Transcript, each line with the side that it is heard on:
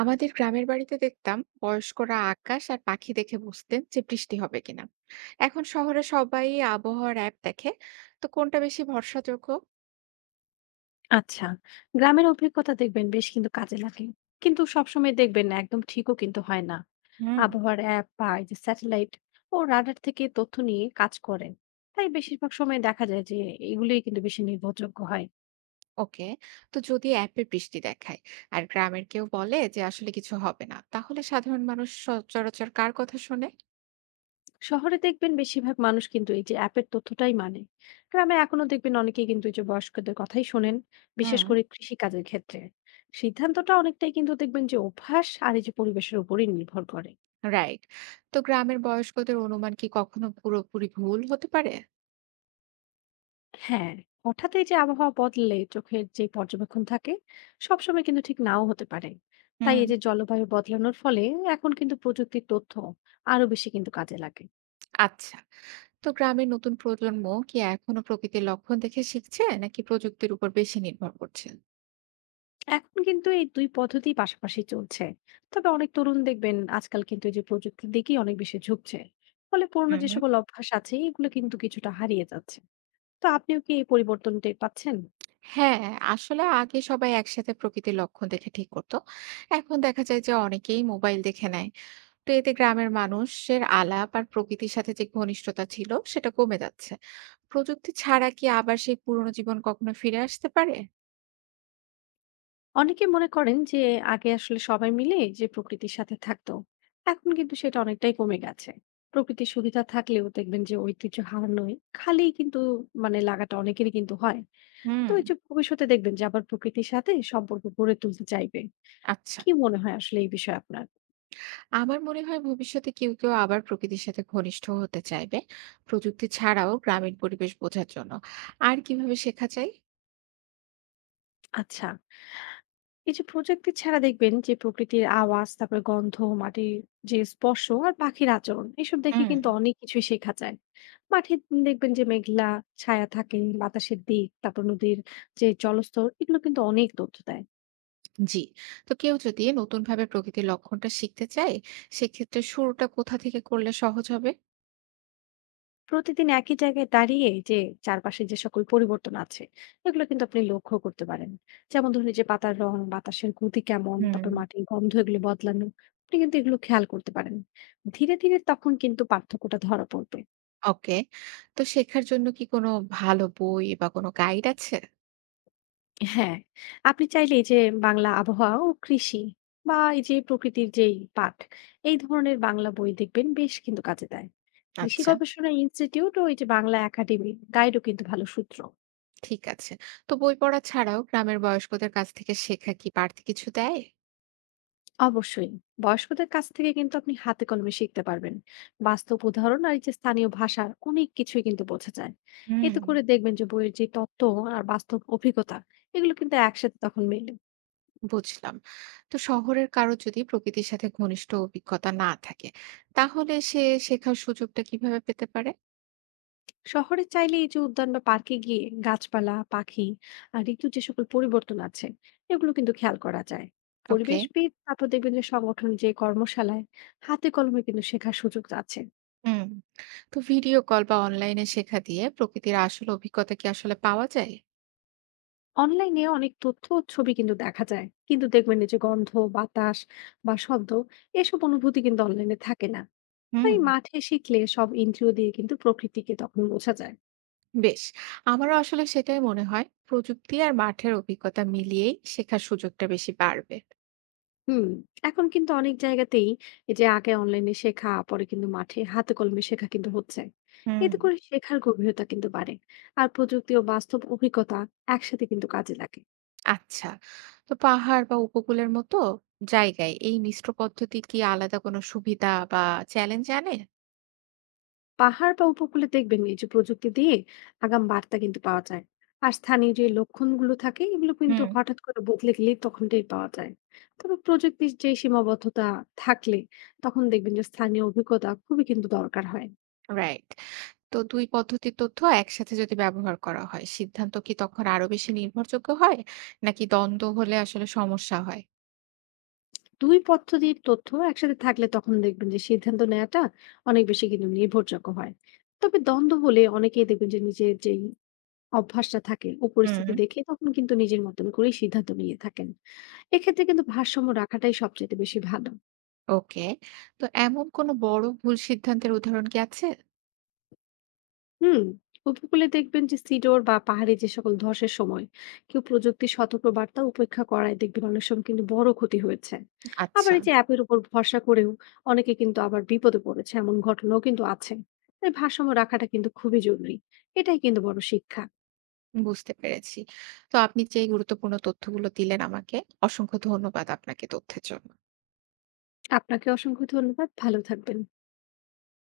right: আমাদের গ্রামের বাড়িতে দেখতাম বয়স্করা আকাশ আর পাখি দেখে বুঝতেন যে বৃষ্টি হবে কিনা। এখন শহরে সবাই আবহাওয়ার অ্যাপ দেখে। তো কোনটা বেশি ভরসাযোগ্য?
left: আচ্ছা, গ্রামের অভিজ্ঞতা দেখবেন বেশ কিন্তু কাজে লাগে। কিন্তু সবসময় দেখবেন না, একদম ঠিকও কিন্তু হয় না।
right: হুম।
left: আবহাওয়ার অ্যাপ বা এই যে স্যাটেলাইট ও রাডার থেকে তথ্য নিয়ে কাজ করেন, তাই বেশিরভাগ সময় দেখা যায় যে এগুলোই কিন্তু বেশি নির্ভরযোগ্য হয়।
right: ওকে। তো যদি অ্যাপে বৃষ্টি দেখায় আর গ্রামের কেউ বলে যে আসলে কিছু হবে না, তাহলে সাধারণ মানুষ সচরাচর কার কথা শোনে?
left: শহরে দেখবেন বেশিরভাগ মানুষ কিন্তু এই যে অ্যাপের তথ্যটাই মানে, গ্রামে এখনো দেখবেন অনেকেই কিন্তু এই যে বয়স্কদের কথাই শোনেন। বিশেষ
right: হুম।
left: করে কৃষি কাজের ক্ষেত্রে সিদ্ধান্তটা অনেকটাই কিন্তু দেখবেন যে অভ্যাস আর এই যে পরিবেশের উপরই নির্ভর করে।
right: রাইট। তো গ্রামের বয়স্কদের অনুমান কি কখনো পুরোপুরি ভুল হতে পারে?
left: হ্যাঁ, হঠাৎ এই যে আবহাওয়া বদলে চোখের যে পর্যবেক্ষণ থাকে সবসময় কিন্তু ঠিক নাও হতে পারে। তাই
right: হুম।
left: এই যে জলবায়ু বদলানোর ফলে এখন কিন্তু প্রযুক্তির তথ্য আরো বেশি কিন্তু কাজে লাগে।
right: আচ্ছা। তো গ্রামের নতুন প্রজন্ম কি এখনো প্রকৃতির লক্ষণ দেখে শিখছে নাকি প্রযুক্তির উপর বেশি নির্ভর করছে?
left: এখন কিন্তু এই দুই পদ্ধতি পাশাপাশি চলছে। তবে অনেক তরুণ দেখবেন আজকাল কিন্তু এই যে প্রযুক্তির দিকেই অনেক বেশি ঝুঁকছে। ফলে পুরোনো
right: হুম
left: যে
right: হুম।
left: সকল অভ্যাস আছে এগুলো কিন্তু কিছুটা হারিয়ে যাচ্ছে। তো আপনিও কি এই পরিবর্তন টের পাচ্ছেন?
right: হ্যাঁ, আসলে আগে সবাই একসাথে প্রকৃতির লক্ষণ দেখে ঠিক করতো। এখন দেখা যায় যে অনেকেই মোবাইল দেখে নেয়। তো এতে গ্রামের মানুষের আলাপ আর প্রকৃতির সাথে যে ঘনিষ্ঠতা ছিল সেটা কমে যাচ্ছে। প্রযুক্তি ছাড়া কি আবার সেই পুরনো জীবন কখনো ফিরে আসতে পারে?
left: অনেকে মনে করেন যে আগে আসলে সবাই মিলে যে প্রকৃতির সাথে থাকতো, এখন কিন্তু সেটা অনেকটাই কমে গেছে। প্রকৃতির সুবিধা থাকলেও দেখবেন যে ঐতিহ্য হারানোয় খালি কিন্তু মানে লাগাটা অনেকেরই কিন্তু হয়।
right: হুম।
left: তো এই যে ভবিষ্যতে দেখবেন যে আবার প্রকৃতির সাথে সম্পর্ক গড়ে তুলতে চাইবে।
right: আচ্ছা।
left: কি মনে হয় আসলে এই বিষয়ে আপনার?
right: আমার মনে হয় ভবিষ্যতে কেউ কেউ আবার প্রকৃতির সাথে ঘনিষ্ঠ হতে চাইবে। প্রযুক্তি ছাড়াও গ্রামীণ পরিবেশ বোঝার জন্য আর কিভাবে শেখা যায়?
left: আচ্ছা, এই যে প্রযুক্তি ছাড়া দেখবেন যে প্রকৃতির আওয়াজ, তারপরে গন্ধ, মাটির যে স্পর্শ আর পাখির আচরণ এসব দেখে
right: হুম।
left: কিন্তু অনেক কিছুই শেখা যায়। মাঠে দেখবেন যে মেঘলা ছায়া থাকে, বাতাসের দিক, তারপর নদীর যে জলস্তর এগুলো কিন্তু অনেক তথ্য দেয়।
right: জি। তো কেউ যদি নতুন ভাবে প্রকৃতির লক্ষণটা শিখতে চায়, সেক্ষেত্রে শুরুটা কোথা থেকে করলে সহজ হবে?
left: প্রতিদিন একই জায়গায় দাঁড়িয়ে যে চারপাশে যে সকল পরিবর্তন আছে এগুলো কিন্তু আপনি লক্ষ্য করতে পারেন। যেমন ধরুন এই যে পাতার রং, বাতাসের গতি কেমন,
right: হুম।
left: তারপর মাটির গন্ধ এগুলো বদলানো। আপনি কিন্তু এগুলো খেয়াল করতে পারেন। ধীরে ধীরে তখন কিন্তু পার্থক্যটা ধরা পড়বে।
right: ওকে। তো শেখার জন্য কি কোনো ভালো বই বা কোনো গাইড আছে?
left: হ্যাঁ, আপনি চাইলে এই যে বাংলা আবহাওয়া ও কৃষি বা এই যে প্রকৃতির যেই পাঠ এই ধরনের বাংলা বই দেখবেন বেশ কিন্তু কাজে দেয়। কৃষি
right: আচ্ছা।
left: গবেষণা ইনস্টিটিউট ও এই যে বাংলা একাডেমি গাইডও কিন্তু ভালো সূত্র।
right: ঠিক আছে। তো বই পড়া ছাড়াও গ্রামের বয়স্কদের কাছ থেকে শেখা কি বাড়তি কিছু দেয়?
left: অবশ্যই, বয়স্কদের কাছ থেকে কিন্তু আপনি হাতে কলমে শিখতে পারবেন। বাস্তব উদাহরণ আর এই যে স্থানীয় ভাষার অনেক কিছুই কিন্তু বোঝা যায়।
right: হুম।
left: এতে করে দেখবেন যে বইয়ের যে তত্ত্ব আর বাস্তব অভিজ্ঞতা এগুলো কিন্তু একসাথে তখন মেলে।
right: বুঝলাম। তো শহরের কারো যদি প্রকৃতির সাথে ঘনিষ্ঠ অভিজ্ঞতা না থাকে, তাহলে সে শেখার সুযোগটা কিভাবে পেতে পারে?
left: শহরে চাইলে এই যে উদ্যান বা পার্কে গিয়ে গাছপালা, পাখি আর ঋতুর যে সকল পরিবর্তন আছে এগুলো কিন্তু খেয়াল করা যায়।
right: ওকে।
left: পরিবেশবিদ, তারপর দেখবেন যে সংগঠন যে কর্মশালায় হাতে কলমে কিন্তু শেখার সুযোগ আছে।
right: হুম। তো ভিডিও কল বা অনলাইনে শেখা দিয়ে প্রকৃতির আসল অভিজ্ঞতা কি আসলে পাওয়া যায়?
left: অনলাইনে অনেক তথ্য ও ছবি কিন্তু দেখা যায়, কিন্তু দেখবেন এই যে গন্ধ, বাতাস বা শব্দ এসব অনুভূতি কিন্তু অনলাইনে থাকে না।
right: হুম।
left: তাই মাঠে শিখলে সব ইন্দ্রিয় দিয়ে কিন্তু প্রকৃতিকে তখন বোঝা যায়।
right: বেশ। আমারও আসলে সেটাই মনে হয়, প্রযুক্তি আর মাঠের অভিজ্ঞতা মিলিয়েই শেখার সুযোগটা বেশি বাড়বে।
left: হুম, এখন কিন্তু অনেক জায়গাতেই এই যে আগে অনলাইনে শেখা, পরে কিন্তু মাঠে হাতে কলমে শেখা কিন্তু হচ্ছে।
right: হুম।
left: এতে করে শেখার গভীরতা কিন্তু বাড়ে। আর প্রযুক্তি ও বাস্তব অভিজ্ঞতা একসাথে কিন্তু কাজে লাগে।
right: আচ্ছা। তো পাহাড় বা উপকূলের মতো জায়গায় এই মিশ্র পদ্ধতি কি আলাদা কোনো সুবিধা বা চ্যালেঞ্জ আনে?
left: পাহাড় বা উপকূলে দেখবেন এই যে প্রযুক্তি দিয়ে আগাম বার্তা কিন্তু পাওয়া যায়। আর স্থানীয় যে লক্ষণগুলো থাকে এগুলো কিন্তু
right: হুম।
left: হঠাৎ করে বদলে গেলেই তখন টের পাওয়া যায়। তবে প্রযুক্তির যে সীমাবদ্ধতা থাকলে তখন দেখবেন যে স্থানীয় অভিজ্ঞতা খুবই কিন্তু দরকার হয়।
right: রাইট। তো ২ পদ্ধতির তথ্য একসাথে যদি ব্যবহার করা হয়, সিদ্ধান্ত কি তখন আরো বেশি নির্ভরযোগ্য হয়? নাকি দ্বন্দ্ব হলে আসলে সমস্যা হয়?
left: দুই পদ্ধতির তথ্য একসাথে থাকলে তখন দেখবেন যে সিদ্ধান্ত নেওয়াটা অনেক বেশি কিন্তু নির্ভরযোগ্য হয়। তবে দ্বন্দ্ব হলে অনেকেই দেখবেন যে নিজের যেই অভ্যাসটা থাকে ও
right: হুম।
left: পরিস্থিতি দেখে তখন কিন্তু নিজের মতন করেই সিদ্ধান্ত নিয়ে থাকেন। এক্ষেত্রে কিন্তু ভারসাম্য রাখাটাই সবচেয়ে বেশি ভালো।
right: ওকে। তো এমন কোনো বড় ভুল সিদ্ধান্তের উদাহরণ কি আছে?
left: হুম, উপকূলে দেখবেন যে সিডর বা পাহাড়ি যে সকল ধসের সময় কেউ প্রযুক্তি সতর্ক বার্তা উপেক্ষা করায় দেখবেন অনেক সময় কিন্তু বড় ক্ষতি হয়েছে। আবার
right: আচ্ছা।
left: এই যে অ্যাপের উপর ভরসা করেও অনেকে কিন্তু আবার বিপদে পড়েছে এমন ঘটনাও কিন্তু আছে। তাই ভারসাম্য রাখাটা কিন্তু খুবই জরুরি। এটাই কিন্তু বড় শিক্ষা।
right: বুঝতে পেরেছি। তো আপনি যে এই গুরুত্বপূর্ণ তথ্যগুলো দিলেন আমাকে, অসংখ্য ধন্যবাদ আপনাকে তথ্যের জন্য।
left: আপনাকে অসংখ্য ধন্যবাদ, ভালো থাকবেন।